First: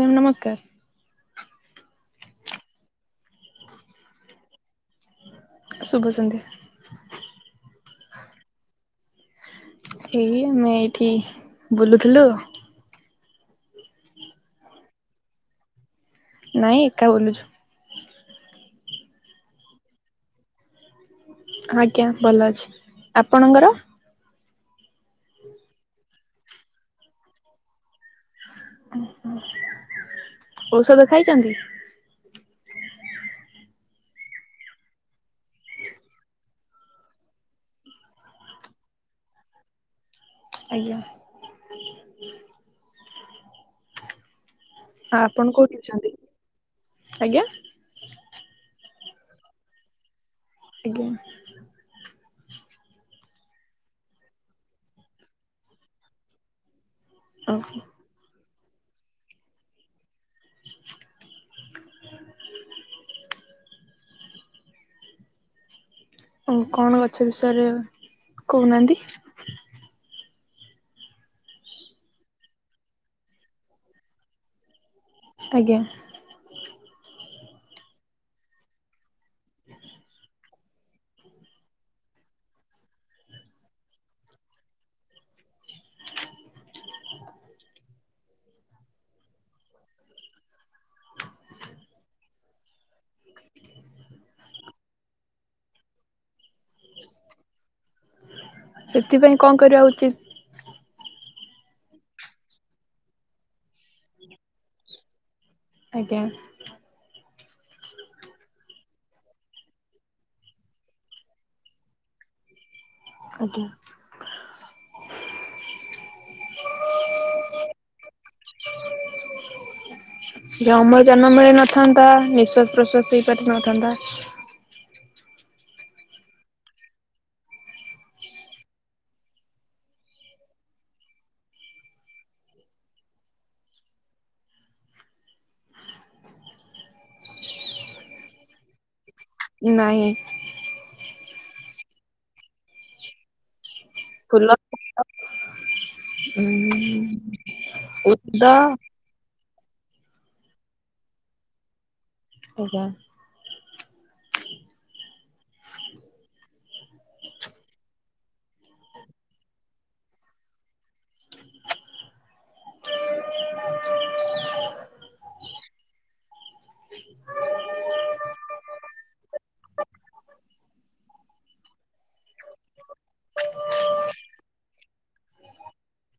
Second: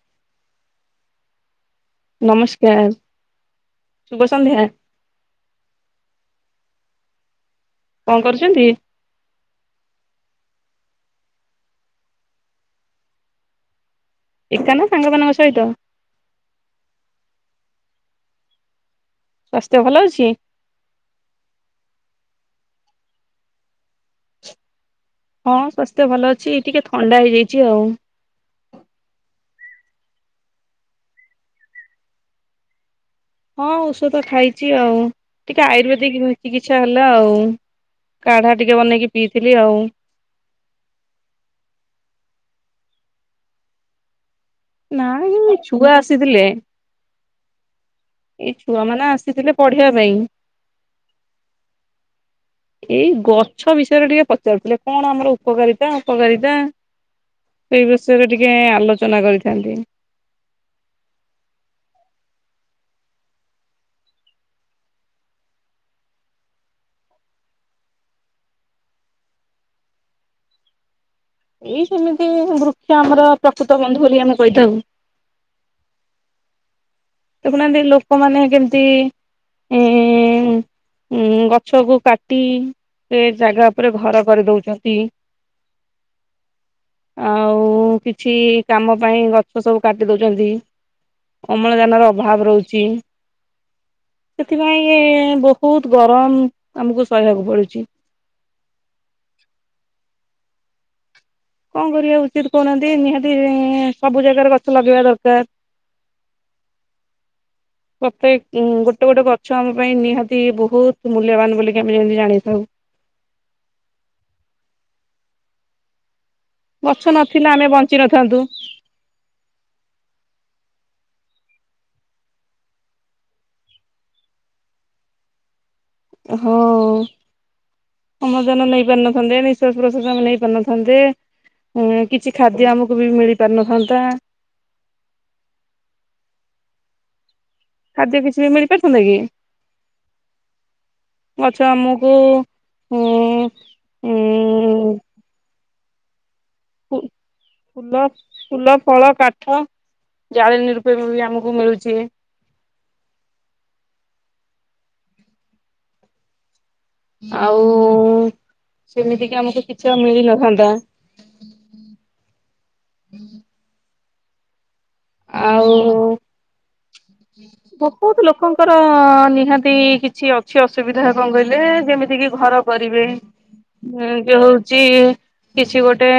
Ma'am ନମସ୍କାର। ନମସ୍କାର ସୁୁଭ ସନ୍ଧ୍ୟା। ଶୁଭ ସନ୍ଧ୍ୟା। କଣ କରୁଛନ୍ତି ଏଇ ଆମେ ଏଇଠି ବୁଲୁଥିଲୁ। ଏକା ନା ସାଙ୍ଗମାନାନଙ୍କ ସହିତ? ନାଇଁ ଏକା ବୁଲୁଛୁ। ସ୍ୱାସ୍ଥ୍ୟ ଭଲ ଅଛି। ଆଜ୍ଞା ଭଲ ଅଛି ଆପଣଙ୍କର? ହଁ ସ୍ୱାସ୍ଥ୍ୟ ଭଲ ଅଛି ଟିକେ ଥଣ୍ଡା ହେଇଯାଇଛି ଆଉ। ଓ ଔଷଧ ଖାଇଚନ୍ତି? ହଁ ଔଷଧ ଖାଇଚି ଆଉ ଟିକେ ଆୟୁର୍ବେଦିକ ଚିକିତ୍ସା ହେଲା ଆଉ। କାଢା ଟିକେ ବନେଇକି ପିଇଥିଲି ଆଉ। ଆଜ୍ଞା। ନା ଆ ଆପଣ କୋଉଠି ଛୁଆ ଅଛନ୍ତି? ଆସିଥିଲେ ଆଜ୍ଞା ଏ ଛୁଆମାନେ ଆସିଥିଲେ ପଢିବା ପାଇଁ। ଆଜ୍ଞା। ଏଇ ଗଛ ବିଷୟରେ ଟିକେ ପଚାରୁଥିଲେ କଣ ଆମର ଉପକାରିତା ଅପକାରିତା। ଓହୋ ସେଇ ବିଷୟରେ ଟିକେ ଆଲୋଚନା କରିଥାନ୍ତି। [inaudible] ଆ କଣ ଗଛ ବିଷୟରେ କହୁନାହାନ୍ତି। ଏଇ ସେମିତି ବୃକ୍ଷ ଆମର ପ୍ରକୃତ ବନ୍ଧୁ ବୋଲି ଆମେ କହିଥାଉ। ଆଜ୍ଞା। ଦେଖୁନାହାନ୍ତି ଲୋକମାନେ କେମିତି ଇଁ ଉଁ ଗଛକୁ କାଟି ସେ ଜାଗା ଉପରେ ଘର କରିଦଉଛନ୍ତି। ଆଉ କିଛି କାମ ପାଇଁ ଗଛ ସବୁ କାଟି ଦଉଚନ୍ତି। ଅମଳ ଜାନର ଅଭାବ ରହୁଛି ସେଥିପାଇଁ ବହୁତ ଗରମ ଆମକୁ ସହିବାକୁ ପଡୁଚି। ସେଥିପାଇଁ କଣ କରିବା ଉଚିତ? କଣ କରିବା ଉଚିତ କହୁନାହାନ୍ତି ନିହାତି ସବୁ ଜାଗାରେ ଗଛ ଲଗେଇବା ଦରକାର। ଆଜ୍ଞା। ପ୍ରତେକ ଗୋଟେ ଗୋଟେ ଗଛ ଆମ ପାଇଁ ନିହାତି ବହୁତ ମୂଲ୍ୟବାନ ବୋଲିକି ଆମେ ଯେମତି ଜାଣିଥାଉ। ଆଜ୍ଞା। ଗଛ ନଥିଲା ଆମେ ବଞ୍ଚିନଥାନ୍ତୁ। ଜାନ ମିଳି ନଥାନ୍ତା ନିଶ୍ୱାସ ପ୍ରଶ୍ଵାସ ହେଇପାରି ନଥାନ୍ତା। ହଉ ଅମ୍ଳଜାନ ନେଇ ପାରିନଥାନ୍ତେ ନିଃଶ୍ୱାସ ପ୍ରଶ୍ୱାସ ଆମେ ନେଇ ପାରୁନଥାନ୍ତେ। ହୁଁ କିଛି ଖାଦ୍ୟ ଆମକୁ ବି ମିଳି ପାରିନଥାନ୍ତା। ଖାଦ୍ୟ କିଛି ବି ମିଳି ପାରିଥାନ୍ତା କି? ନାହିଁ। ଆଛା ଆମୁକୁ ଉଁ। ଫୁଲ [inaudible] ଫୁ ଫୁଲ ଉଦ ଫୁଲ ଫଳ କାଠ ଜାଳେନୀ ରୂପେ ଵି‌ ଆମକୁ ମିଳୁଛି। ଓହୋ। ଆଉ ସେମିତି କି ଆମକୁ କିଛି ମିଳି ନଥାନ୍ତା। [inaudible] [inaudible] ଆଉ। ବହୁତ୍ ଲୋକଙ୍କର ନିହାତି କିଛି ଅଛି ଅସୁବିଧା କଣ କହି ଲେ ଯେମିତି କିି ଘର କରିବେ ଉଁ ଇଏ ହଉଚି କିଛି ଗୋଟେ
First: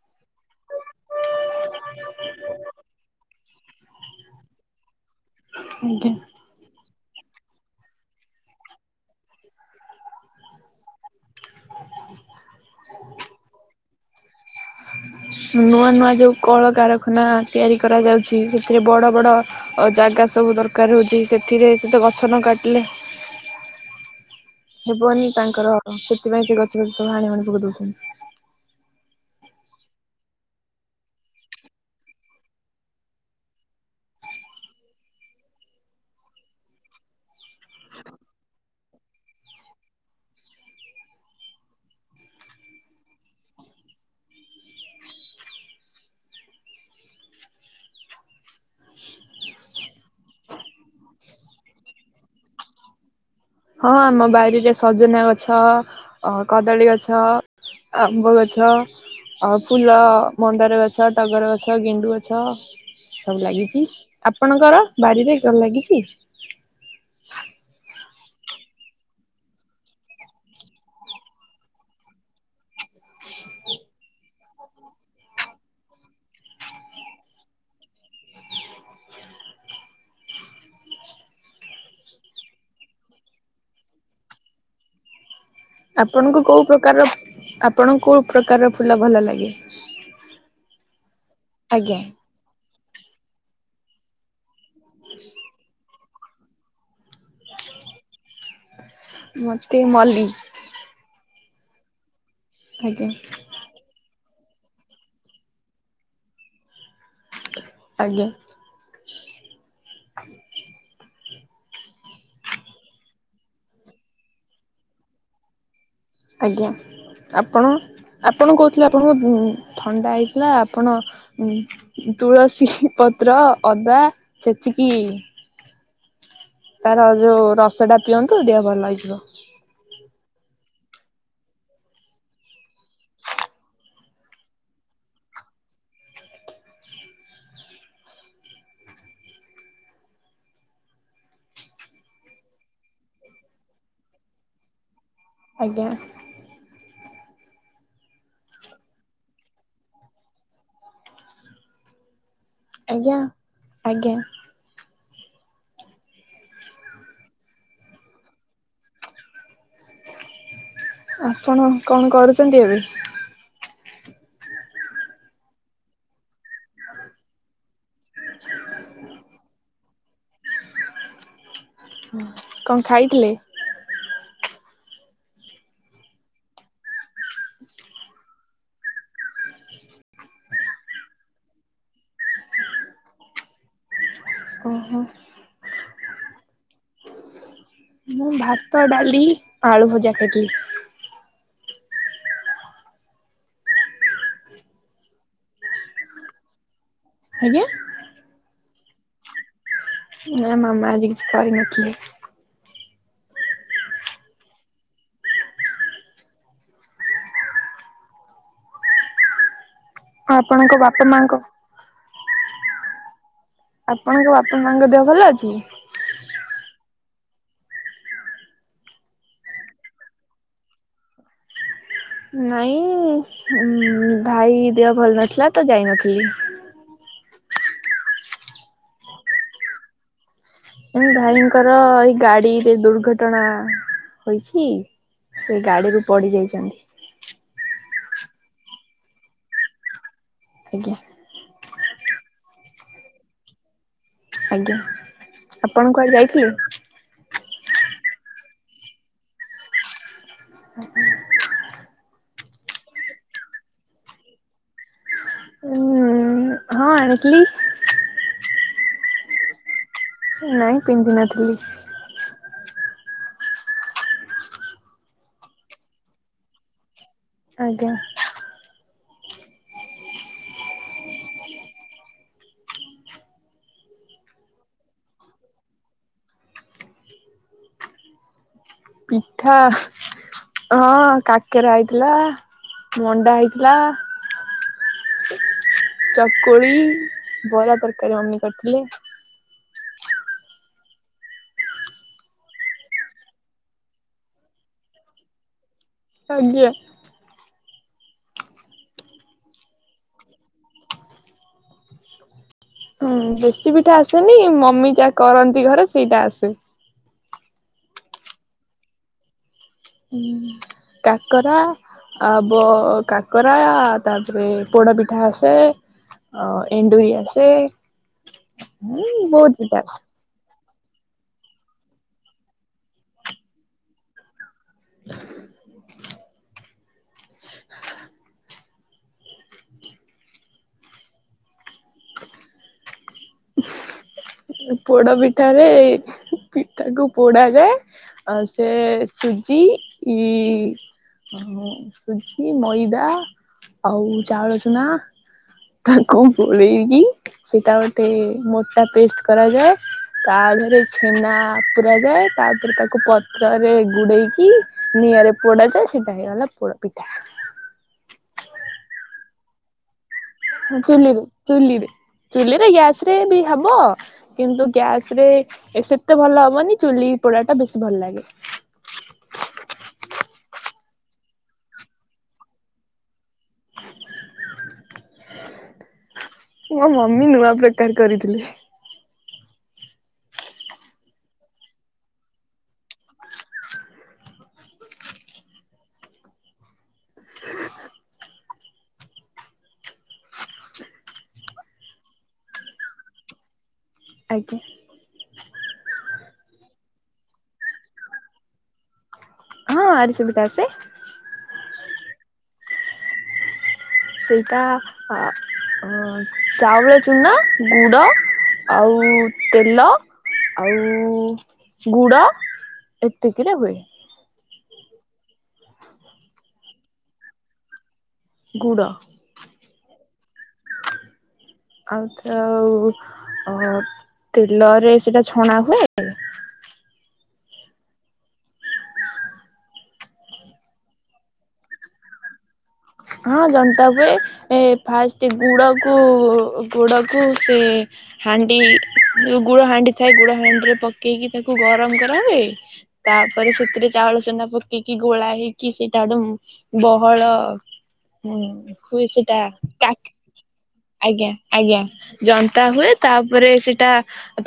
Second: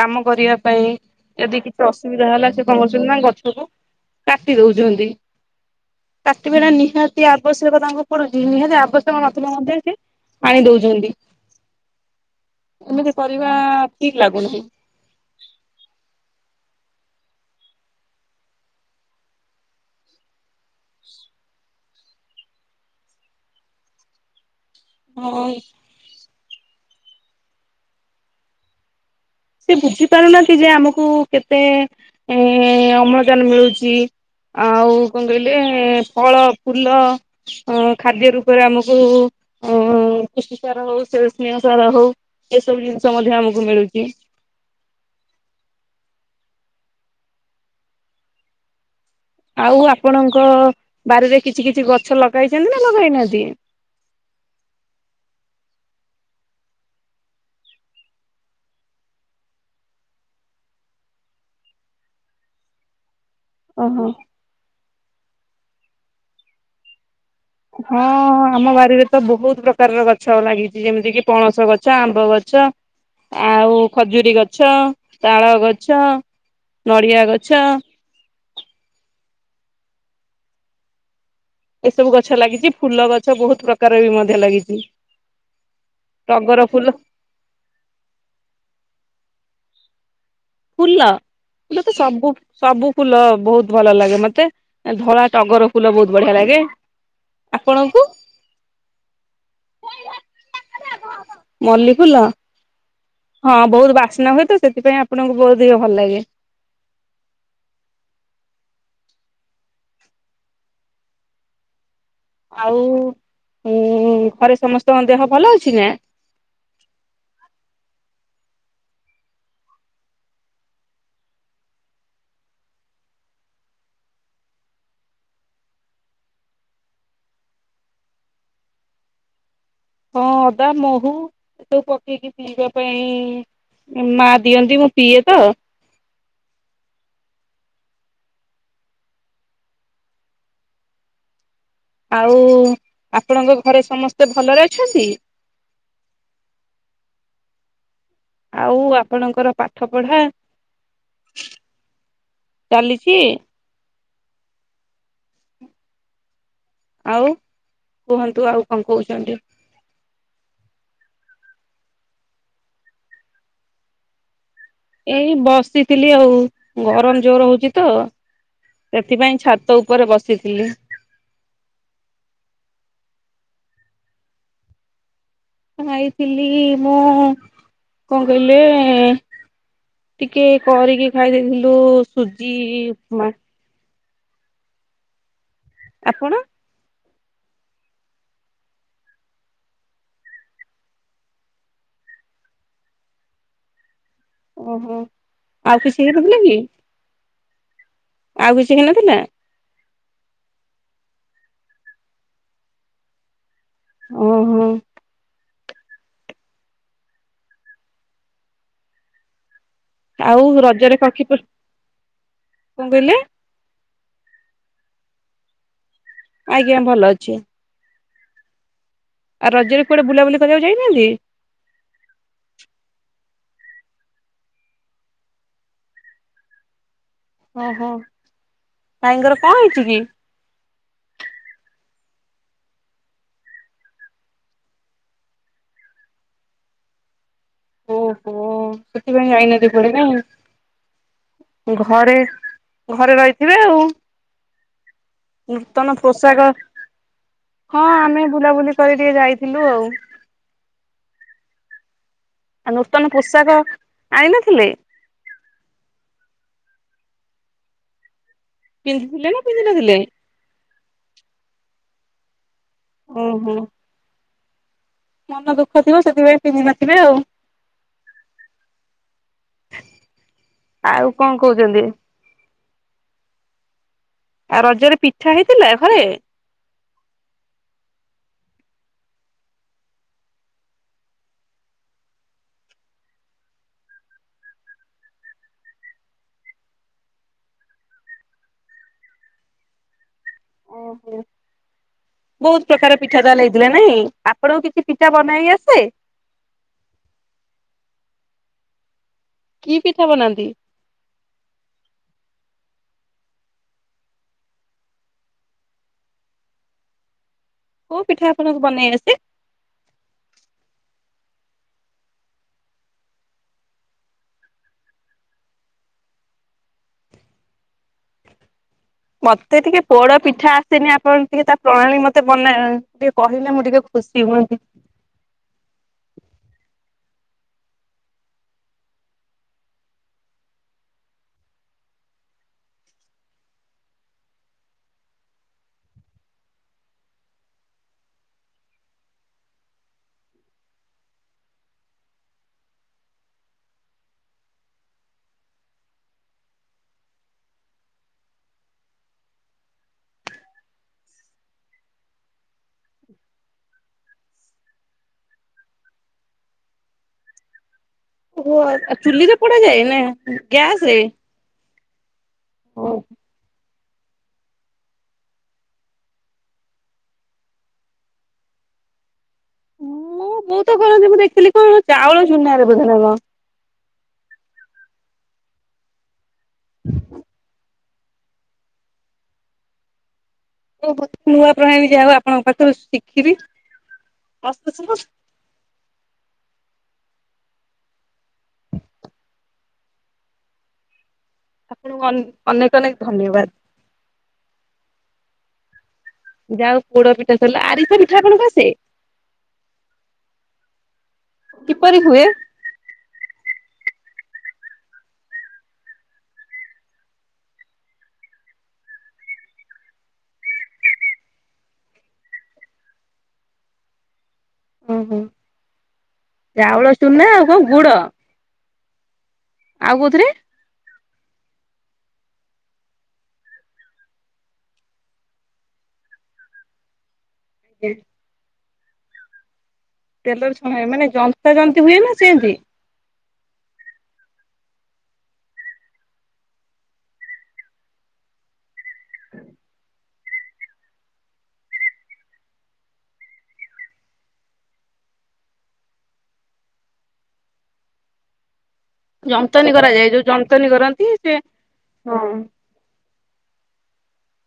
କାମ କରିବା ପାଇଁ ଯଦି କିଛି ଅସୁବିଧା ହେଲା ସେ କଣ କରୁଛନ୍ତି ନା ଗଛକୁ କାଟି ଦଉଛନ୍ତି। ଆଜ୍ଞା କାଟି ବାଟା ନିହାତ୍ ଆବଶ୍ୟକ ତାଙ୍କୁ ପଡୁଛି ନିହାତି ଆବଶ୍ୟକ ନଥିଲେ ମଧ୍ୟ ସେ ପାଣି ଦଉଚନ୍ତି। ଏମିତି କରିବା ଠିକ୍ ଲାଗୁନାହିଁ। ନୂଆ ନୂଆ ଯୋଉ କଳକାର ଖାନ ତିଆରି କରାଯାଉଛି ସେଥିରେ ବଡ଼ ବଡ଼ ଜାଗା ସବୁ ଦରକାର ହଉଛି ସେଥିରେ ସେତ ଗଛ ନ କାଟିଲେ ହେବନି ହଁ ତାଙ୍କର ସେଥିପାଇଁ ସେ ଗଛ ଫଛ ସବୁ ହାଣି ହୁଣି ପକେଇ ଦେଉଛନ୍ତି। ସେ ବୁଝି ପାରୁନାନ୍ତି ଯେ ଆମକୁ କେତେ ଏ ଅମ୍ଳଜାନ ମିଳୁଛି। ଆଉ କଣ କହିଲେ ଫଳ ଫୁଲ ଅ ଖାଦ୍ୟ ରୂପରେ ଆମକୁ ଅ କୃଷି ସାର ହଉ ସେ ସ୍ନେହ ସାର ହଉ ଏସବୁ ଜିନିଷ ମଧ୍ୟ ଆମକୁ ମିଳୁଛି। ଆଉ ଆପଣଙ୍କ ବାରିରେ କିଛି କିଛି ଗଛ ଲଗାଇଛନ୍ତି ନା ଲଗାଇନାହାନ୍ତି? ହଁ ଆମ ବାରିରେ ସଜନା ଗଛ ଅ କଦଳୀ ଗଛ ଆମ୍ବ ଗଛ। ଅ ଫୁଲ ମନ୍ଦାର ଗଛ ଟଗର ଗଛ ଗେଣ୍ଡୁ ଗଛ। ସବୁ ଲାଗିଚି ଓହୋ। ଆପଣଙ୍କର ବାରିରେ କଣ ଲାଗିଚି? ହଁ। ଆମ ବାରିରେ ତ ବହୁତ୍ ପ୍ରକାରର ଗଛ ଲାଗିଛି ଯେମିତି କିି ପଣସ ଗଛ ଆମ୍ବ ଗଛ ଆଉ ଖଜୁରୀ ଗ ଗଛ ତାଳ ଗଛ ନଡିଆ ଗଛ ଏ ସବୁ ଗଛ ଲାଗିଛି ଫୁଲ ଗଛ ବହୁତ୍ ପ୍ରକାର ବି ମଧ୍ୟ ଲାଗିଛି। ଆପଣଙ୍କୁ ଟଗର କୋଉ ଫୁଲ ପ୍ରକାର ଆପଣଙ୍କୁ କୋଉ ପ୍ରକାର ଫୁଲ ଭଲ ଲାଗେ? ଫୁଲ ଫୁଲ ତ ଆଜ୍ଞା ସବୁ ସବୁ ଫୁଲ ବହୁତ ଭଲ ଲାଗେ ମତେ ଧଳା ଟଗର ଫୁଲ ବହୁତ ବଢିଆ ଲାଗେ। ଆପଣଙ୍କୁ? ମତେ ମଲ୍ଲି। ମଲ୍ଲି ଫୁଲ ଆଜ୍ଞା ହଁ ବହୁତ୍ ବାସ୍ନା ହୁଏ ତ ସେଥିପାଇଁ ଆ ଆପଣଙ୍କୁ ବହୁତ୍ ଦିଗ ଭଲ ଲାଗେ। ଆଜ୍ଞା। [inaudible] ଆଉ ଉଁ ଘରେ ସମସ୍ତଙ୍କ ଦେହ ଭଲ ଅଛି ନାଁ? ଆଜ୍ଞା ଆପଣ? ଆପଣ କହୁଥିଲେ ଆପଣଙ୍କୁ ଥଣ୍ଡା ହେଇଥିଲା ଆପଣ ଉଁ ତୁଳସୀ ହିଁ ପ ପତ୍ର ଅଦା ଛେଚିକି ତାର ଯୋଉ ରସ ଟା ପିଅନ୍ତୁ ଦେହ ଭଲ ହେଇଯିବ। ହଁ ଅଦା ମହୁ ଏ ସବୁ ପକେଇକି ପିଇବା ପାଇଁ ମା ଦିଅନ୍ତି ମୁଁ ପିଏ ତ ଆଉ ଆପଣଙ୍କ ଘରେ ସମସ୍ତେ ଭଲରେ ଅଛନ୍ତି? ଆଜ୍ଞା। ଆଉ ଆପଣଙ୍କର ପାଠ ପଢା? ଚାଲିଛି ଆଜ୍ଞା ଆଜ୍ଞା। ହଁ। ଆଉ କୁହନ୍ତୁ ଆଉ କଣ କହୁଛନ୍ତି? ଆପଣ କଣ କରୁଛନ୍ତି ଏବେ? ଏଇ ବସିଥିଲି ଆଉ ଗରମ ଜୋର ହଉଛି ତ। ସେଥିପାଇଁ ଛାତ ଉପରେ ବସିଥିଲି। କଣ ଖାଇଥିଲେ? ଖାଇଥିଲି ମୁଁ କଣ କହିଲେ। ଟିକେ କରିକି ଖାଇ ଦେଇେଇଥିଲୁ ସୁଜି ଉପମା। ଓହୋ ଆପଣ? ମୁଁ ଭାତ ଡାଲି ଆଳୁ ଭଜା ଖାଇଥିଲି। ଓହୋ ଆଉ କିଛି ହେଇନଥିଲା କି? ଆଜ୍ଞା। ଆଉ କିଛି ହେଇନଥିଲା? ନା ମାମା ଆଜି କିଛି କରିନଥିଲେ। ଓ ହୋ। ଆଉ ଆପଣଙ୍କ ରଜରେ ବାପା କଣ ମାଙ୍କ ଖିପୂର କଣ କହିଲେ? ଆପଣଙ୍କ ବାପା ମାଙ୍କ ଦେହ ଭଲ ଅଛି? ଆଜ୍ଞା ଭଲ ଅଛି। ଆଉ ରଜରେ କୁଆଡେ ବୁଲାବୁଲି କରିବାକୁ ଯାଇନାହାନ୍ତି? ନାଇଁ ଭାଇ ଦେହ ଭଲ ନଥିଲା ତ ଯାଇନଥିଲି। ଓହୋ ଭାଇଙ୍କର କଣ ହେଇଛି କି? ଏ ଭାଇଙ୍କର ଏଇ ଗାଡିରେ ଦୁର୍ଘଟଣା ହୋଇଛି। ସେ ଗାଡିରୁୁ ପଡି ଯାଇଛନ୍ତି। ଓହୋ ସେଥିିପାଇଁ ଯାଇନହାନ୍ତି କୁଆଡେ ନାଇଁ। ଆଜ୍ଞା। ଘରେ ଘରେ ରହିଥିବେ ଆଉ। ଆଜ୍ଞା ଆପଣ ନୂତନ କୁଆଡେ ଯାଇଥିଲେ? ପୋଷାକ ହଁ ଆମେ ବୁଲାବୁଲି କରି ଟିକେ ଯାଇଥିଲୁ ଆଉ। ଆଉ ନୂତନ ପୋଷାକ ଆଣି ନଥିଲେ? ଉଁ ହଁ ଆଣିଥିଲି। ପିନ୍ଧିଥିଲେ ନା ପିନ୍ଧିନ ଥିଲେ? ନାଇଁ ପିନ୍ଧି ନଥିଲି। ଓ ହୋ। ମନ ଦୁଃଖ ଥିବ ସେଥିପାଇଁ ପିନ୍ଧି ନଥିବେ ଆଉ। ଆଜ୍ଞା। ଆଉ କଣ କହୁଛନ୍ତି? ଆଉ ରଜରେ ପିଠା ହେଇଥିଲା ଘରେ? ପିଠା। ହଁ କାକେରା ହେଇଥିଲା ମଣ୍ଡା ହେଇଥିଲା। ଚକୁଳି ବରା ତରକାରୀ ଅମି କରିଥିଲେ। ଓହୋ। ବହୁତ ପ୍ରକାର ପିଠା ତାହେଲେ ହେଇଥିଲା ନାହିଁ ଆପଣଙ୍କୁ କିଛି ପିଠା ବନେଇ ଆସେ? ଆଜ୍ଞା। କି ପିଠା ବନାନ୍ତି? ହଁ ବେଶୀ ପିଠା ଆସେନି ମମି ଯାହା କରନ୍ତି ଘରେ ସେଇଟା ଆସେ। କୋଉ ପିଠା ଆପଣଙ୍କୁ ବନେଇ ଆସେ? କାକରା ଆ ବ କାକରା ତାପରେ ପୋଡ ପିଠା ଆସେ। ଅ ଏଣ୍ଡୁରି ଆସେ। ହୁଁ ବହୁତ ମତେ ପିଠା ଟିକେ ଆସେ। ପୋଡ ପିଠା [unintelligible] ଆପଣ ଟିକେ ତା ପ୍ରଣାଳୀ ମତେ ଟିକେ କହିଲେ ମୁଁ ଟିକେ ଖୁସି ହୁଅନ୍ତି। [inaudible] ପୋଡ ପିଠାରେ ପିଠା କୁ ପୋଡା ଯାଏ। ଆଉ ସେ ସୁଜି ଇ ସୁଜି, ମଇଦା ଆଉ ଚାଉଳ ଚୁନା ତାକୁ ଗୋଳେଇକି ସେଇଟା ଗୋଟେ ମୋଟା ପେଷ୍ଟ କରାଯାଏ। ତା ଦେହେରେ ଛେନା ପୁରା ଯାଏ। ତାପରେ ତାକୁ ପତ୍ରରେ ଗୁଡେଇକି ନିଆଁ ରେ ପୋଡା ଯାଏ ସେଇଟା ହେଇଗଲା ପୋଡ ପିଠା। ଓ ହୋ ଚୁଲିରେ ପୋଡା ଯାଏ ନା ଗ୍ୟାସ ରେ? ଚୁଲିରେ ଚୁଲିରେ ଚୁଲିରେ ଗ୍ୟାସ ରେ ବି ହବ। କିନ୍ତୁ ଗ୍ୟାସ ରେ ସେତେ ଭଲ ହବନି। ଚୁଲି ପୋଡା ଟା ବେଶୀ ଭଲ ଲାଗେ। [inaudible] [unintelligible] କରନ୍ତି ମୁଁ ଦେଖିଲି କଣ ଚାଉଳ ଚୁନା ରେ ବୋଧେ ନା କଣ? ମୋ ମମି ନୂଆ ପିଠା କରିଥିଲେ। ନୂଆ ପ୍ରଣାଳୀ ଯାହା ହଉ ଆପଣଙ୍କ ଶିଖିଲି। ମସ୍ତ। [unintelligible] ଆପଣଙ୍କୁ ଅନେକ ଅନେକ ଧନ୍ୟବାଦ। ଆଜ୍ଞା। ଯା ହଉ ପୋଡ ପିଠା ସାରିଲା। ଆରିସା ପିଠା ଆପଣଙ୍କୁ ଆସେ? ହଁ ଆରିସା ପିଠା ଆସେ। କିପରି ହୁଏ? ସେଇଟା ଅ ଚାଉଳ ଚୁନା ଗୁଡ ଆଉ ତେଲ ଆଉ ଗୁଡ ଏତିକି ରେ ହୁଏ। ଉଁ ହୁଁ। ଚାଉଳ ଚୁନା ଆଉ କଣ ଗୁଡ? ଗୁଡ଼। ଆଉ କୋଉଥିରେ? ଆଉ ଏଥିରେ ଆଉ ତେଲରେ ସେଇଟା ଛଣା ହୁଏ। [inaudible] ତେଲର ଛଣା ହୁ। ମାନେ ଜନ୍ତା ଜନ୍ତୀ ହୁଏ ନା ସେମିତି? ହଁ ଜନ୍ତା ହୁଏ। ଏ ଫାଷ୍ଟ ଗୁଡ କୁ ଗୁଡ କୁ ସେ ହାଣ୍ଡି ଯଉ ଗୁଡ ହାଣ୍ଡି ଥାଏ ଗୁଡ ହାଣ୍ଡି ରେ ପକେଇକି ତାକୁ ଗରମ କରାହୁଏ। ତାପରେ ସେଥିରେ ଚାଉଳ ଚୁନା ପକେଇକି ଗୋଳା ହେଇକି ସେଇଟା ଗୋଟେ ବହଳ ହୁଁ। ହୁଏ ସେଟା। ଜନ୍ତନୀ କରାଯାଏ ଯୋଉ ଜନ୍ତନୀ କରନ୍ତି ଆଜ୍ଞା ସେ ଆଜ୍ଞା ହଁ ଜନ୍ତା ହୁଏ ତା ପରେ ସେଟା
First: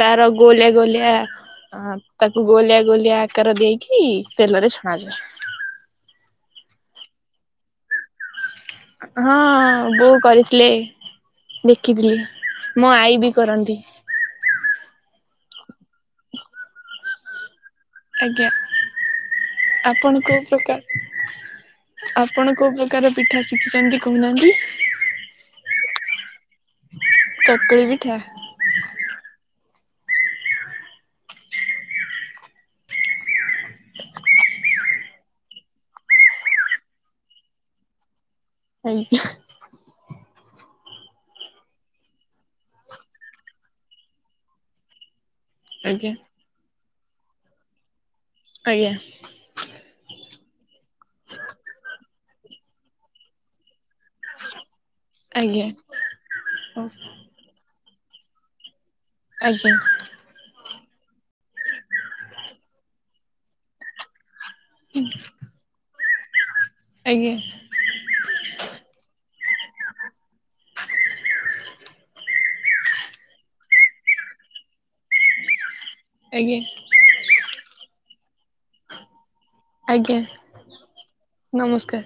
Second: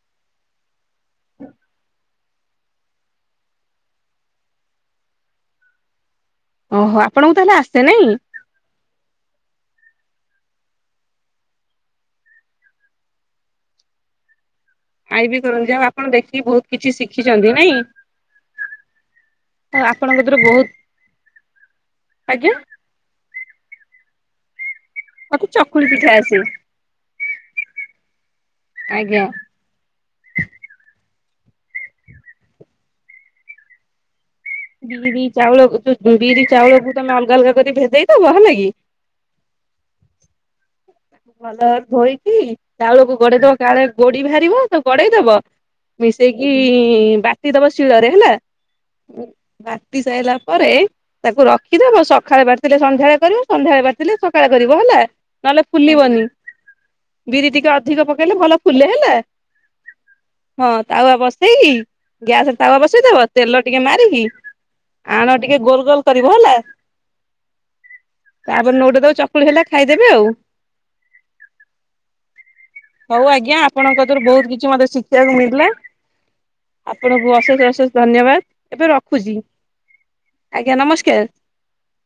ତାର ଗୋଲିଆ ଗୋଲିଆ ତାକୁ ଗୋଲିଆ ଗୋଲିଆ ଆକାର ଦେଇକି ତେଲରେ ଛଣାଯାଏ। ଓହୋ ଆପଣଙ୍କୁ ତାହଲେ ଆସେ ନାଇଁ? ହଁ ବୋଉ କରିିଥିଲେ। ଦେଖିଥିଲି। ମୋ ଆଈ ବି କରନ୍ତି। ଆଇ ବି କରନ୍ତି। ଯାହା ଆଉ ଆପଣ ଦେଖିକି ବହୁତ କିଛି ଶିଖିଛନ୍ତି ନାଇଁ? ଆଜ୍ଞା ଆଉ ଆପଣଙ୍କ ଆପଣ ଥିରୁ କୋଉ ବହୁତ ପ୍ରକା ଆଜ୍ଞା ଆପଣ କୋଉ ପ୍ରକାର ପିଠା ଶିଖିଛନ୍ତି କହୁନାହାନ୍ତି? ମତେ ଚକୁଳି ପିଠା ଆସେ। ଚକୁଳି ପିଠା। ଆଜ୍ଞା। ବିରି ଚାଉଳ ବିରି ଚାଉଳକୁ ତମେ ଅଲଗା ଅଲଗା କରି ଭେଜେଇଦବ ହେଲ କି? ଆଜ୍ଞା। ତାକୁ ଭଲ ଧୋଇକି ଚାଉଳକୁ ଗଡେଇ ଦବ କାଳେ ଗୋଡି ବାହାରିବ ତ ଗଡେଇ ଦବ ଆଜ୍ଞା ମିଶେଇକି ବାଟି ଦବ ଶିଳରେ ଆଜ୍ଞା ବାଟି ସାରିଲା ପରେ ତାକୁ ରଖିଦବ ସ ସକାଳେ ବାଟଥିଲେ ସନ୍ଧ୍ୟାଳେ କରିବ ସନ୍ଧ୍ୟାବେଳେ, ବାଟଥିଲେ ସକାଳେ କରିବ ହେଲା। ନହେଲେ ଆଜ୍ଞା। ବିରି ଟେ ଅଧିକ ପକେଇଲେ ଭଲ ଫୁଲେ ଆଜ୍ଞା। ଟାୱା ବସେଇକି ଗ୍ୟାସରେ ତାୱା ବସେଇଦବ ତେଲ ଟିକେ ମାରିକି ଆଣ ଟିକେ ଗୋଲ ଗୋଲ କରିବ ହେଲା ଆଜ୍ଞା ତାପରେ ନଉଟା ଦଉ ଚକୁଳି ହେଲା ଖାଇଦେବେ ଆଉ। ହଉ ଆଜ୍ଞା ଆପଣଙ୍କ ରୁ ବହୁତ କିଛି ମତେ ଶିଖିବାକୁ ମିଳିଲା ଆଜ୍ଞା ଆପଣଙ୍କୁ ଅଶେଷ ଅଶେଷ ଧନ୍ୟବାଦ ଏବେ ରଖୁଛି। ଆଜ୍ଞା ଆଜ୍ଞା ନମସ୍କାର। ନମସ୍କାର।